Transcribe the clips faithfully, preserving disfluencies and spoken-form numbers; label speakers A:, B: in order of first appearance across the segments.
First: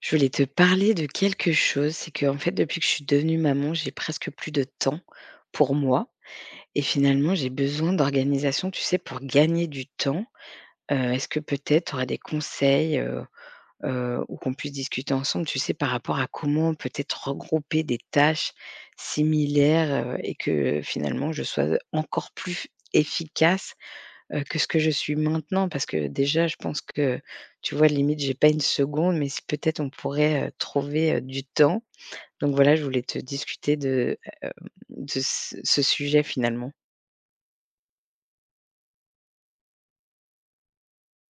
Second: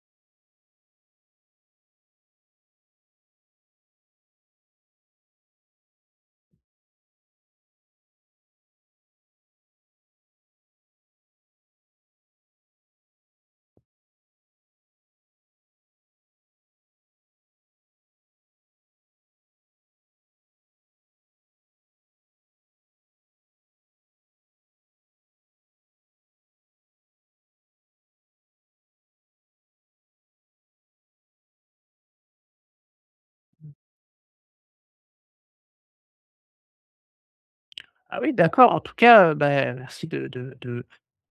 A: Je voulais te parler de quelque chose, c'est qu'en fait, depuis que je suis devenue maman, j'ai presque plus de temps pour moi et finalement, j'ai besoin d'organisation, tu sais, pour gagner du temps. Heu, est-ce que peut-être tu aurais des conseils, heu heu, ou qu'on puisse discuter ensemble, tu sais, par rapport à comment peut-être regrouper des tâches similaires, heu et que finalement je sois encore plus efficace heu, que ce que je suis maintenant parce que déjà je pense que, tu vois, limite j'ai pas une seconde, mais si peut-être on pourrait, heu, trouver, heu, du temps. Donc voilà, je voulais te discuter de de ce ce sujet finalement.
B: Ah oui, d'accord. En tout cas, heu, bah, merci de de de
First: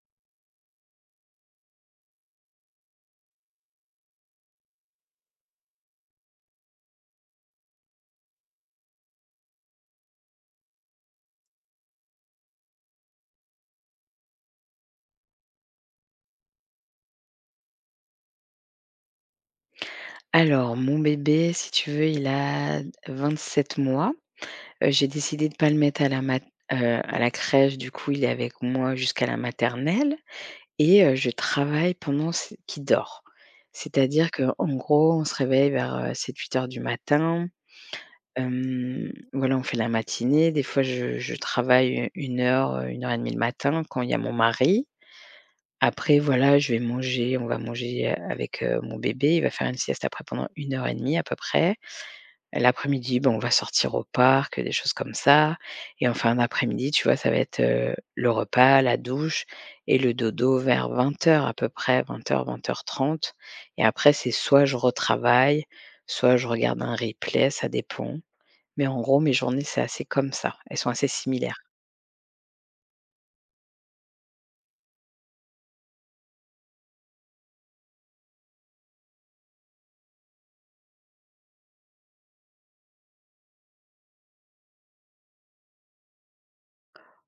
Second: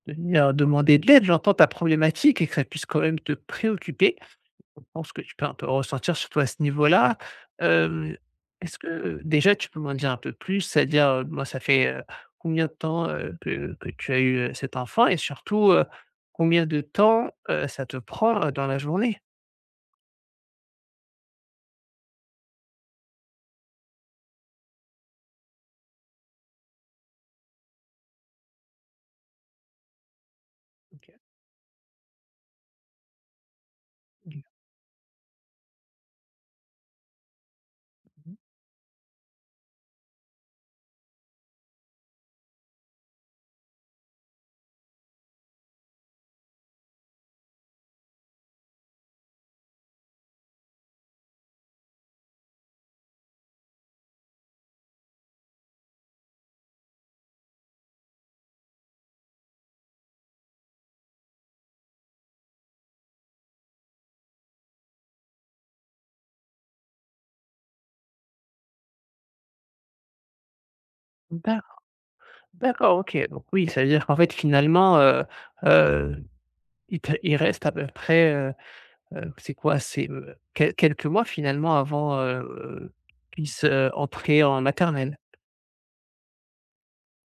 B: de venir demander de l'aide. J'entends ta problématique et que ça puisse quand même te préoccuper. Je pense que tu peux un peu ressentir surtout à ce niveau-là. Hem, est-ce que, déjà tu peux m'en dire un peu plus? C'est-à-dire, heu, moi ça fait, heu, combien de temps, heu, que que tu as eu, heu, cet enfant? Et surtout, heu, combien de temps, heu, ça te prend, heu, dans la journée?
A: Alors mon bébé, si tu veux, il a vingt-sept mois. Heu, j'ai décidé de pas le mettre à la mat heu, à la crèche, du coup, il est avec moi jusqu'à la maternelle et
B: OK.
A: heu, je travaille pendant ce qu'il dort. C'est-à-dire qu'en gros, on se réveille vers heu, sept heures du matin. Hem, voilà, on fait la matinée. Des fois, je je travaille une heure, euh, une heure et demie le matin quand il y a mon mari. Après, voilà, je vais manger, on va manger avec heu, mon bébé. Il va faire une sieste après pendant une heure et demie à peu près. L'après-midi, ben, on va sortir au parc, des choses comme ça et en fin d'après-midi, tu vois, ça va être heu, le repas, la douche et le dodo vers vingt heures à peu près, vingt heures, vingt heures trente. Et après, c'est soit je retravaille, soit je regarde un replay, ça dépend. Mais en gros, mes journées, c'est assez comme ça. Elles sont assez similaires.
B: D'ac d'accord, OK, donc oui, ça veut dire qu'en fait finalement, heu heu, il te il reste à peu près, heu heu, c'est quoi? C'est, heu, quel quelques mois finalement avant, heu, qu'il puisse, heu, entrer en maternelle?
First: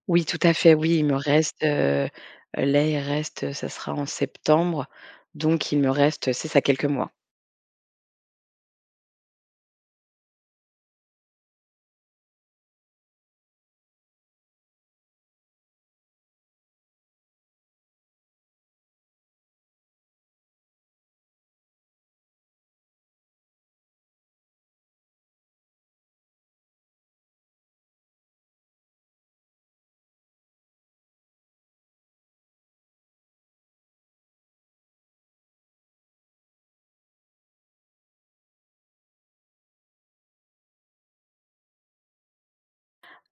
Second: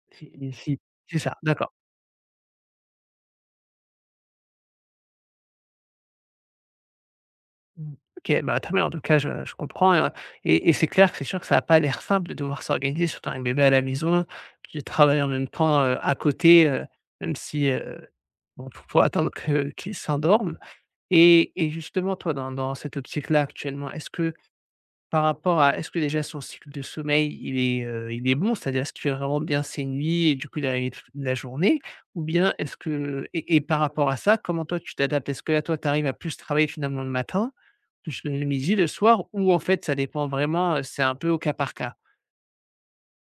A: Oui,
B: Si,
A: tout
B: si,
A: à fait,
B: si,
A: oui, il me
B: c'est ça,
A: reste
B: d'accord.
A: heu, là, il reste heu, ça sera en septembre, donc il me reste, c'est ça, quelques mois.
B: OK, bah, très bien, en tout cas, je je comprends, heu et et c'est clair que c'est sûr que ça a pas l'air simple de devoir s'organiser, surtout avec bébé à la maison, puis de travailler en même temps, heu, à côté, heu, même si, heu, bon, faut faut attendre que qu'il s'endorme et et justement, toi, dans dans cette optique-là, actuellement, est-ce que par rapport à est-ce que déjà son cycle de sommeil, il est, heu, il est bon? C'est-à-dire est-ce qu'il fait vraiment bien ses nuits et du coup il arrive toute la journée? Ou bien est-ce que et et par rapport à ça, comment toi tu t'adaptes? Est-ce que là, toi, tu arrives à plus travailler finalement le matin, plus le midi, le soir ou en fait ça dépend vraiment, heu, c'est un peu au cas par cas?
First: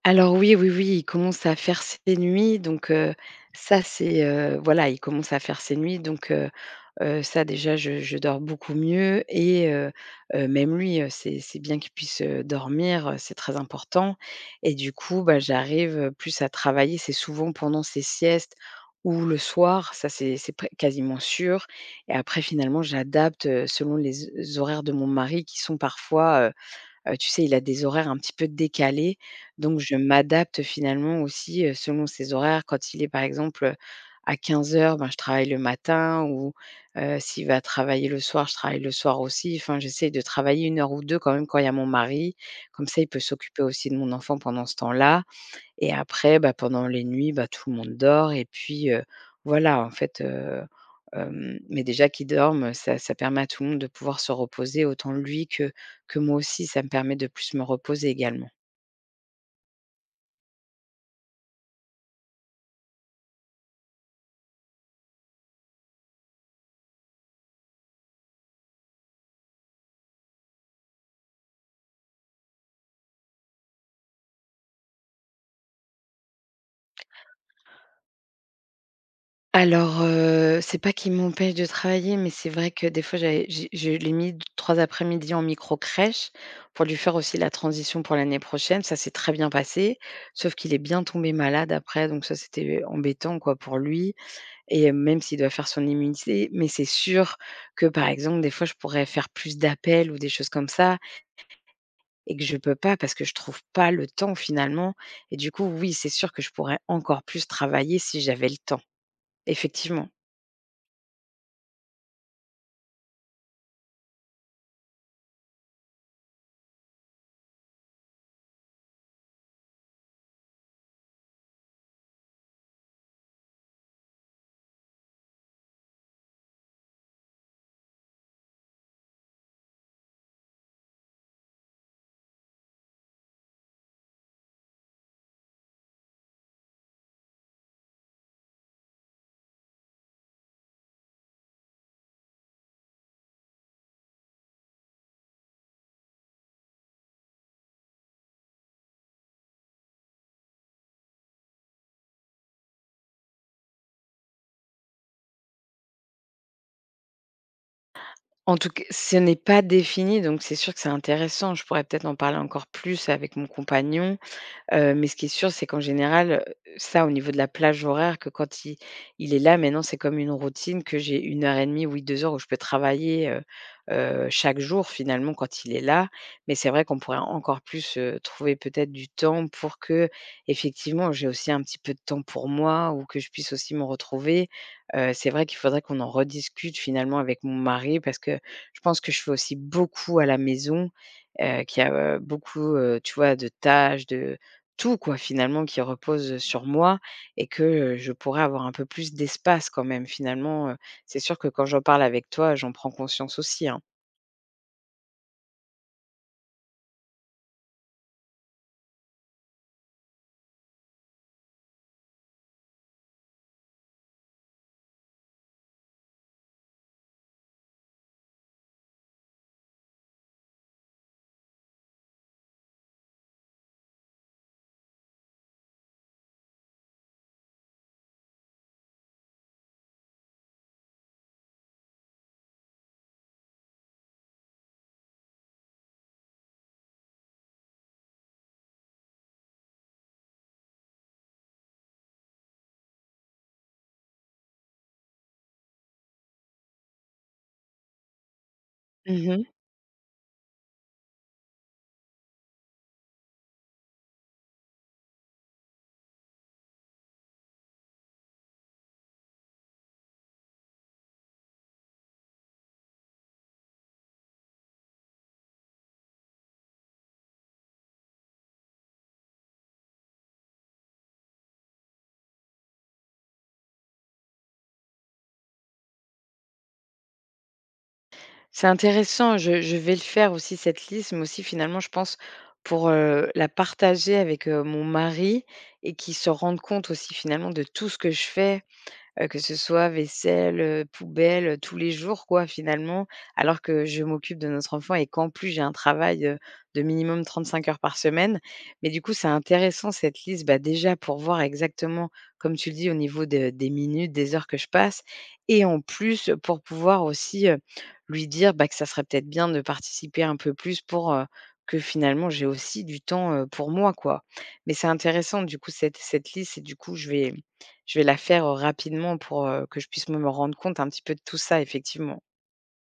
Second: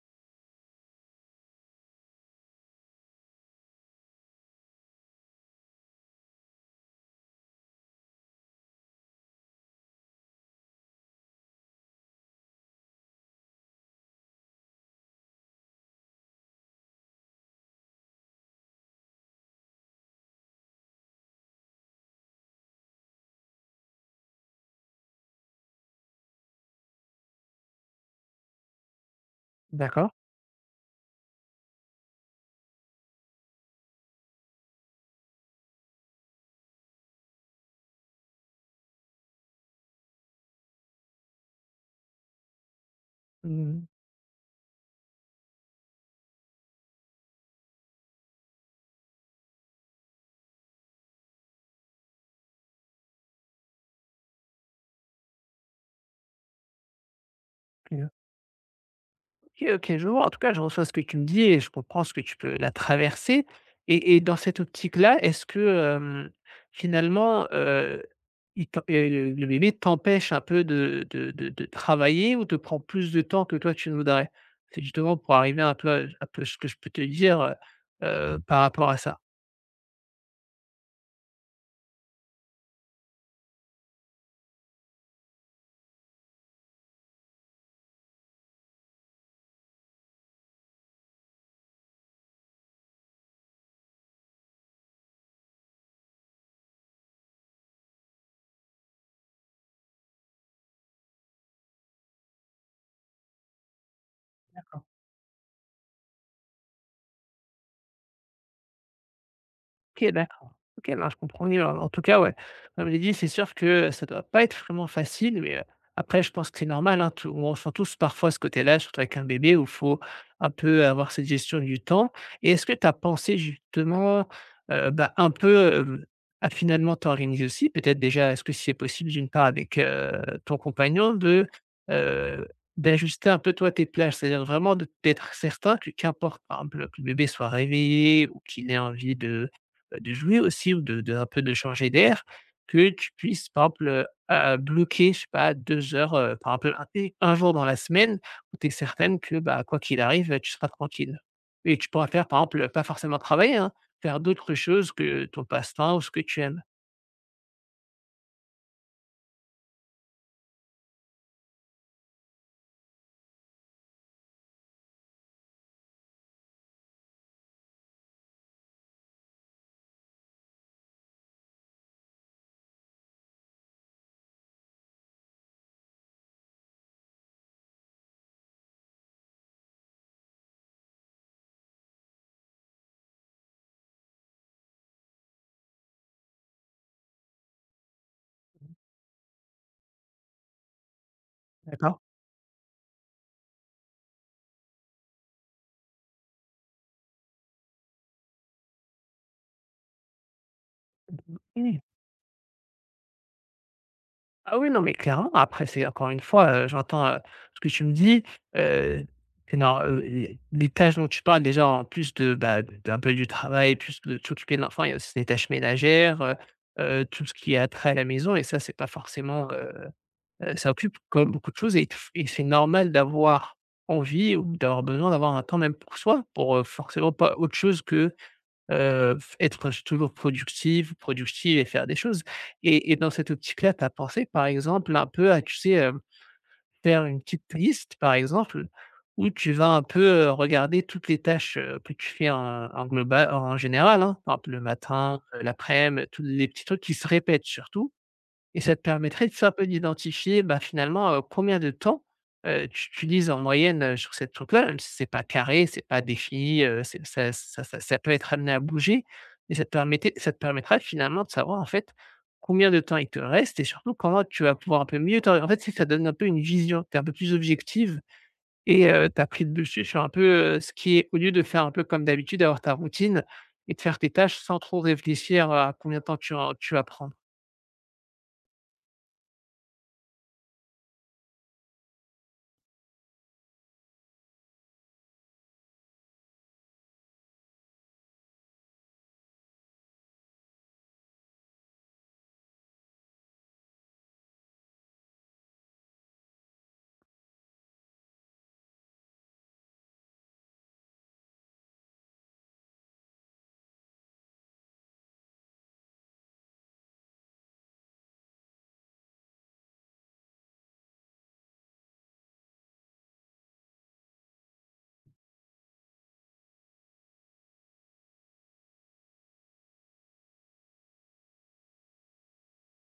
A: Alors oui, oui, oui, il commence à faire ses nuits, donc heu, ça, c'est heu, voilà, il commence à faire ses nuits, donc heu Heu, ça déjà je je dors beaucoup mieux et heu heu, même lui heu, c'est c'est bien qu'il puisse heu, dormir heu, c'est très important et du coup, bah, j'arrive heu, plus à travailler. C'est souvent pendant ses siestes ou le soir, ça c'est c'est près quasiment sûr et après finalement j'adapte heu, selon les horaires de mon mari qui sont parfois Heu, tu sais, il a des horaires un petit peu décalés, donc je
B: D'accord.
A: m'adapte finalement aussi heu, selon ses horaires. Quand il est, par exemple, à à heures, ben, je travaille le matin ou heu, s'il va travailler le soir, je travaille le soir aussi. Enfin, j'essaie de travailler une heure ou deux quand même quand il y a mon mari. Comme ça, il peut s'occuper
B: Mmh.
A: aussi de mon enfant pendant ce temps-là. Et après, bah, pendant les nuits, bah, tout le monde dort et puis heu, voilà, en fait heu, hem, mais déjà qu'ils dorment, ça ça permet à tout le monde de pouvoir se reposer, autant lui que que moi aussi, ça me permet de plus me reposer également.
B: OK, OK, je vois. En tout cas, je reçois ce que tu me dis et je comprends ce que tu peux la traverser et et dans cette optique-là, est-ce que, hem, finalement, heu, il t'em heu, le bébé t'empêche un peu de de de de travailler ou te prend plus de temps que toi tu ne voudrais? C'est justement pour arriver un peu à à peu ce que je peux te dire, heu, par rapport à ça?
A: Alors heu, c'est pas qu'il m'empêche de travailler, mais c'est vrai que des fois j'avais j'ai je l'ai mis d- trois après-midi en micro-crèche pour lui faire aussi la transition pour l'année prochaine. Ça s'est très bien passé, sauf qu'il est bien tombé malade après, donc ça, c'était embêtant, quoi, pour lui. Et même s'il doit faire son immunité, mais c'est sûr que, par exemple, des fois, je pourrais faire plus d'appels ou des choses comme ça et que je peux pas parce que je trouve pas le temps finalement et du coup, oui, c'est sûr que je pourrais encore plus travailler si j'avais le temps, effectivement.
B: OK, d'accord. OK, non, je comprends mieux. En en tout cas, ouais, comme j'ai dit, c'est sûr que ça doit pas être vraiment facile, mais heu, après je pense que c'est normal, hein, tout on ressent tous parfois ce côté-là, surtout avec un bébé où il faut un peu avoir cette gestion du temps et est-ce que tu as pensé justement, heu, bah, un peu, heu, à finalement t'organiser aussi? Peut-être déjà, est-ce que c'est possible d'une part avec, heu, ton compagnon de, heu, d'ajuster un peu toi tes plages? C'est-à-dire vraiment de d'être certain que qu'importe, par exemple, que le bébé soit réveillé ou qu'il ait envie de, bah, de jouer aussi ou de de un peu de changer d'air, que tu puisses, par exemple, heu, heu, bloquer, je sais pas, deux heures, heu, par exemple, un et un jour dans la semaine où tu es certaine que, bah, quoi qu'il arrive, tu seras tranquille et tu pourras faire, par exemple, pas forcément travailler, hein, faire d'autres choses que ton passe-temps ou ce que tu aimes.
A: En tout cas, ce n'est pas défini, donc c'est sûr que c'est intéressant. Je pourrais peut-être en parler encore plus avec mon compagnon. Heu, mais ce qui est sûr, c'est qu'en général heu, ça au niveau de la plage horaire que quand il il est là maintenant, c'est comme une routine que j'ai une heure et demie deux oui deux heures où je peux travailler heu heu, chaque jour finalement quand il est là. Mais c'est vrai qu'on pourrait encore plus heu, trouver peut-être du temps pour que effectivement j'ai aussi un petit peu de temps pour moi ou que je puisse aussi me retrouver. Heu, c'est vrai qu'il faudrait qu'on en rediscute finalement avec mon mari parce que je pense que je fais aussi beaucoup à la maison heu, qu'il y a
B: D'accord.
A: heu, beaucoup heu, tu vois, de tâches, de tout quoi, finalement qui repose sur moi et que heu, je pourrais avoir un peu plus d'espace quand même finalement heu, c'est sûr que quand
B: Mmh.
A: j'en parle avec toi, j'en prends conscience aussi, hein.
B: Ah oui, non, mais clairement, après c'est encore une fois, heu, j'entends, heu, ce que tu me dis, heu, et non, heu, et les tâches dont tu parles déjà en plus de, bah, de d'un peu du travail, plus de s'occuper de l'enfant, il y a aussi les tâches ménagères, heu heu, tout ce qui est trait à la maison et ça, c'est pas forcément, heu heu, ça occupe comme beaucoup de choses et et c'est normal d'avoir envie ou d'avoir besoin d'avoir un temps même pour soi, pour, heu, forcément pas autre chose que heu, être toujours productive productive et faire des choses et et dans cette optique-là, tu as pensé, par exemple, un peu à, tu sais, hem, faire une petite liste, par exemple, où tu vas un peu, heu, regarder toutes les tâches, heu, que tu fais en en globa en général, hein, par exemple le matin, heu, laprès midi, tous les petits trucs qui se répètent surtout et ça te permettrait de
A: Mmh.
B: faire un peu d'identifier, bah, finalement, heu, combien de temps, heu, tu utilises en moyenne, heu, sur cette truc-là, même si c'est pas carré, c'est pas défini, heu, c'est, ça ça ça ça peut être amené à bouger et ça te permettait ça te permettra finalement de savoir, en fait, combien de temps il te reste et surtout comment tu vas pouvoir un peu mieux, t'ori en fait, c'est que ça donne un peu une vision, tu un peu plus objective et heu, tu as pris le dessus sur un peu, heu, ce qui est au lieu de faire un peu comme d'habitude, d'avoir ta routine et de faire tes tâches sans trop réfléchir à combien de temps tu en tu vas prendre.
A: C'est intéressant, je je vais le faire aussi cette liste, mais aussi finalement je pense pour heu, la partager avec heu, mon mari et qu'il se rende compte aussi finalement de tout ce que je fais. Heu, que ce soit vaisselle heu, poubelle heu, tous les jours quoi finalement. Alors que je m'occupe de notre enfant et qu'en plus j'ai un travail heu, de minimum trente cinq heures par semaine. Mais du coup, c'est intéressant cette liste, bah, déjà pour voir exactement, comme tu le dis, au niveau de des minutes, des heures que je passe et en plus, pour pouvoir aussi heu, lui dire, bah, que ça serait peut-être bien de participer un peu plus pour heu, que finalement j'ai aussi du temps heu, pour moi quoi. Mais c'est intéressant du coup cette cette liste et du coup je vais je vais la faire heu, rapidement pour heu, que je puisse me me rendre compte un petit peu de tout ça, effectivement.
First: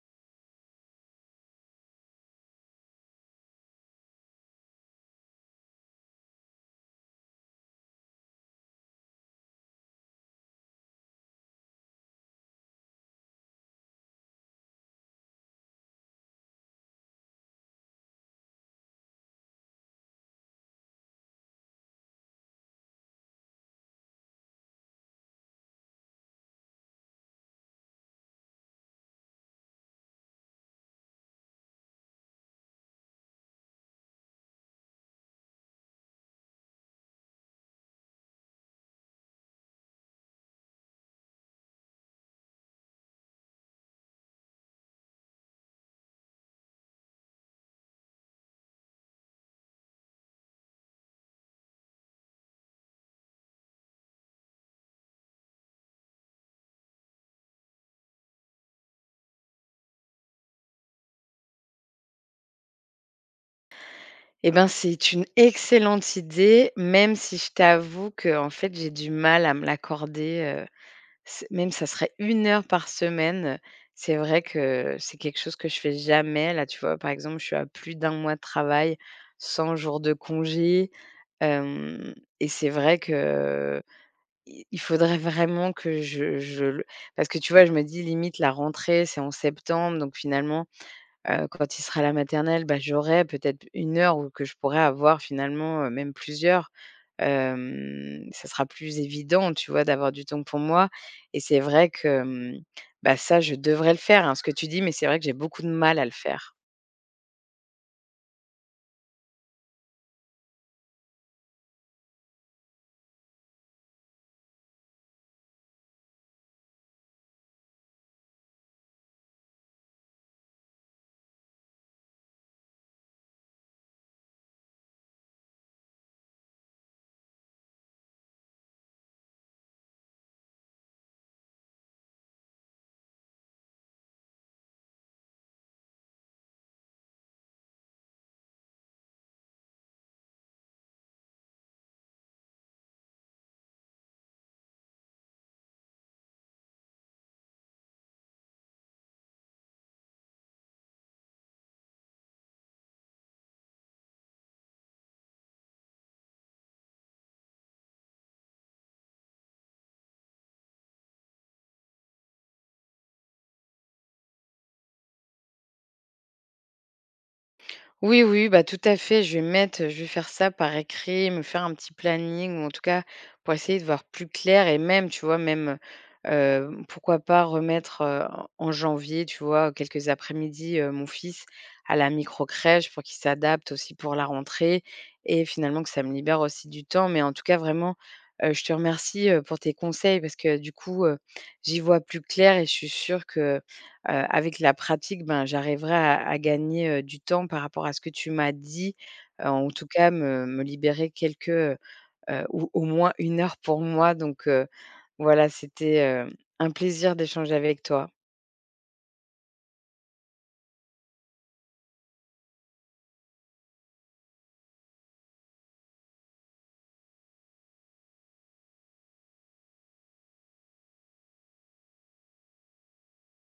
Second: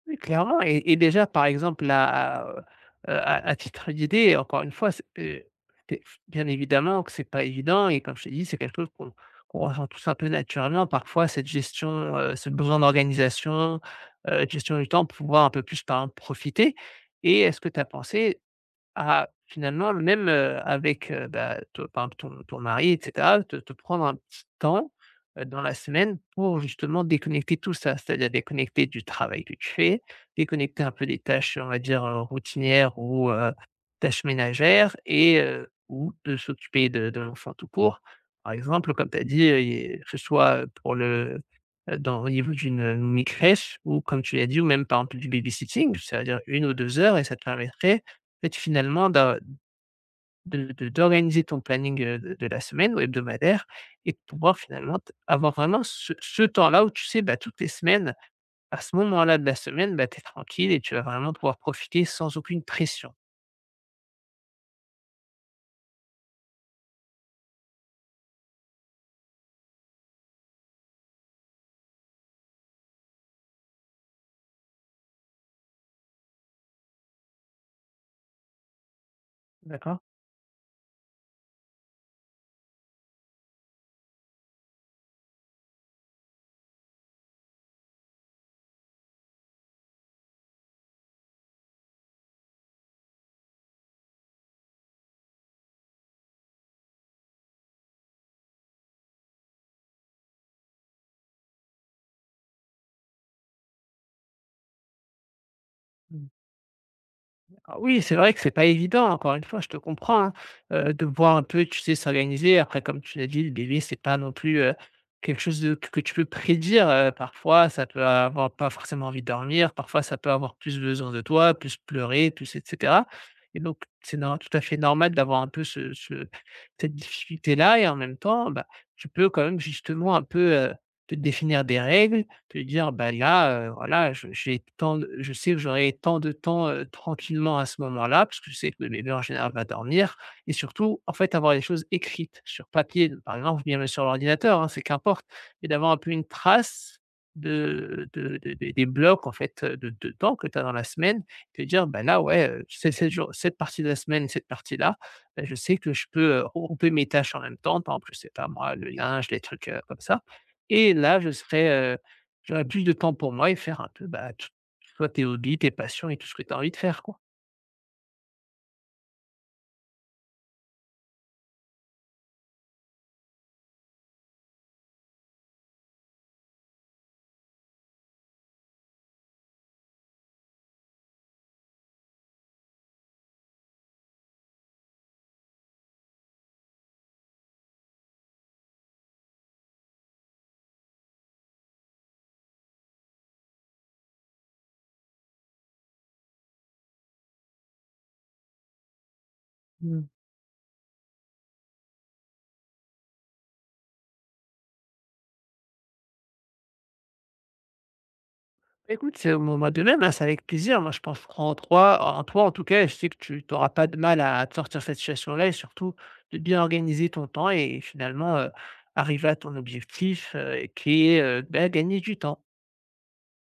B: Oui, clairement et et déjà, par exemple, là, heu, à à titre d'idée, encore une fois, c'est, heu, c'est bien évidemment que c'est pas évident et comme je t'ai dit, c'est quelque chose qu'on qu'on ressent tous un peu naturellement. Parfois, cette gestion, heu, ce besoin d'organisation, heu, gestion du temps, pouvoir un peu plus, par exemple, profiter et est-ce que tu as pensé ah, finalement, même, heu, avec, heu, bah, te par exemple ton ton mari et cetera, te te prendre un petit temps, heu, dans la semaine pour justement déconnecter tout ça. C'est-à-dire déconnecter du travail que tu fais, déconnecter un peu des tâches, on va dire, heu, routinières ou, heu, tâches ménagères et, heu, ou de s'occuper de de l'enfant tout court. Par exemple, comme tu as dit, heu, il que ce soit, pour le, heu, dans au niveau d'une, heu, crèche ou comme tu l'as dit ou même par exemple du babysitting, c'est-à-dire une ou deux heures et ça te permettrait fait, finalement, d'a de de d'organiser ton planning, heu, de de la semaine ou hebdomadaire et de pouvoir finalement t avoir vraiment ce ce temps-là où tu sais, bah, toutes les semaines, à ce moment-là de la semaine, bah, tu es tranquille et tu vas vraiment pouvoir profiter sans aucune pression.
A: Eh ben, c'est une excellente idée, même si je t'avoue que en fait, j'ai du mal à me l'accorder heu, c même ça serait une heure par semaine, c'est vrai que c'est quelque chose que je fais jamais. Là, tu vois, par exemple, je suis à plus d'un mois de travail, cent jours
B: D'accord?
A: de congé, hem et c'est vrai que i il faudrait vraiment que je je le parce que tu vois, je me dis limite la rentrée, c'est en septembre, donc finalement Heu, quand il sera à la maternelle, bah, j'aurai peut-être une heure ou que je pourrai avoir finalement heu, même plusieurs. Hem, ça sera plus évident, tu vois, d'avoir du temps pour moi et c'est vrai que mmh, bah, ça, je devrais le faire, hein, ce que tu dis, mais c'est vrai que j'ai beaucoup de mal à le
B: Mmh.
A: faire.
B: Ah oui, c'est vrai que c'est pas évident, encore une fois, je te comprends, hein, heu, de voir un peu, tu sais, s'organiser. Après, comme tu l'as dit, le bébé, c'est pas non plus, heu, quelque chose de que tu peux prédire, heu, parfois, ça peut avoir pas forcément envie de dormir, parfois ça peut avoir plus besoin de toi, plus pleurer, plus et cetera et donc c'est nor tout à fait normal d'avoir un peu ce ce cette difficulté-là et en même temps, bah, tu peux quand même justement un peu, heu, te définir des règles, te dire: «Bah, là, heu, voilà, je j'ai tant de je sais que j'aurai tant de temps, heu, tranquillement à ce moment-là», parce que je sais que le bébé en général va dormir et surtout, en fait, avoir les choses écrites sur papier, par exemple, bien sur l'ordinateur, hein, c'est qu'importe, mais d'avoir un peu une trace de de de des des blocs, en fait, de de temps que tu as dans la semaine, te dire: «Bah, là, ouais, heu, ces sept jours, cette partie de la semaine, cette partie-là, bah, je sais que je peux, heu, regrouper mes tâches en même temps», par exemple, je sais pas moi, le linge, les trucs, heu, comme ça et là, je serai, j'aurais plus de temps pour moi et faire un peu, bah, t toi, tes hobbies, tes passions et tout ce que tu as envie de faire, quoi.
A: Oui, oui, bah, tout à fait. Je vais mettre je vais faire ça par écrit, me faire un petit planning ou en tout cas pour essayer de voir plus clair et même, tu vois, même heu, pourquoi pas remettre heu, en en janvier, tu vois, quelques après-midi heu, mon fils à la micro crèche pour qu'il s'adapte aussi pour la rentrée et finalement que ça me libère aussi du temps. Mais en tout cas, vraiment heu, je te remercie heu, pour tes conseils parce que du coup heu, j'y vois plus clair et je suis sûre que heu, avec la pratique, ben, j'arriverai à à gagner heu, du temps par rapport à ce que tu m'as dit heu, en tout
B: Mmh.
A: cas me me libérer quelques heu, heu, au moins une heure pour moi donc heu, voilà, c'était heu, un plaisir d'échanger avec toi.
B: Écoute, c'est au moment de même, hein, c'est avec plaisir. Moi, je pense en toi, en toi, en tout cas, je sais que tu tu pas de mal à te sortir de cette situation-là et surtout de bien organiser ton temps et finalement, heu, arriver à ton objectif, heu, qui est, heu, bah, gagner du temps.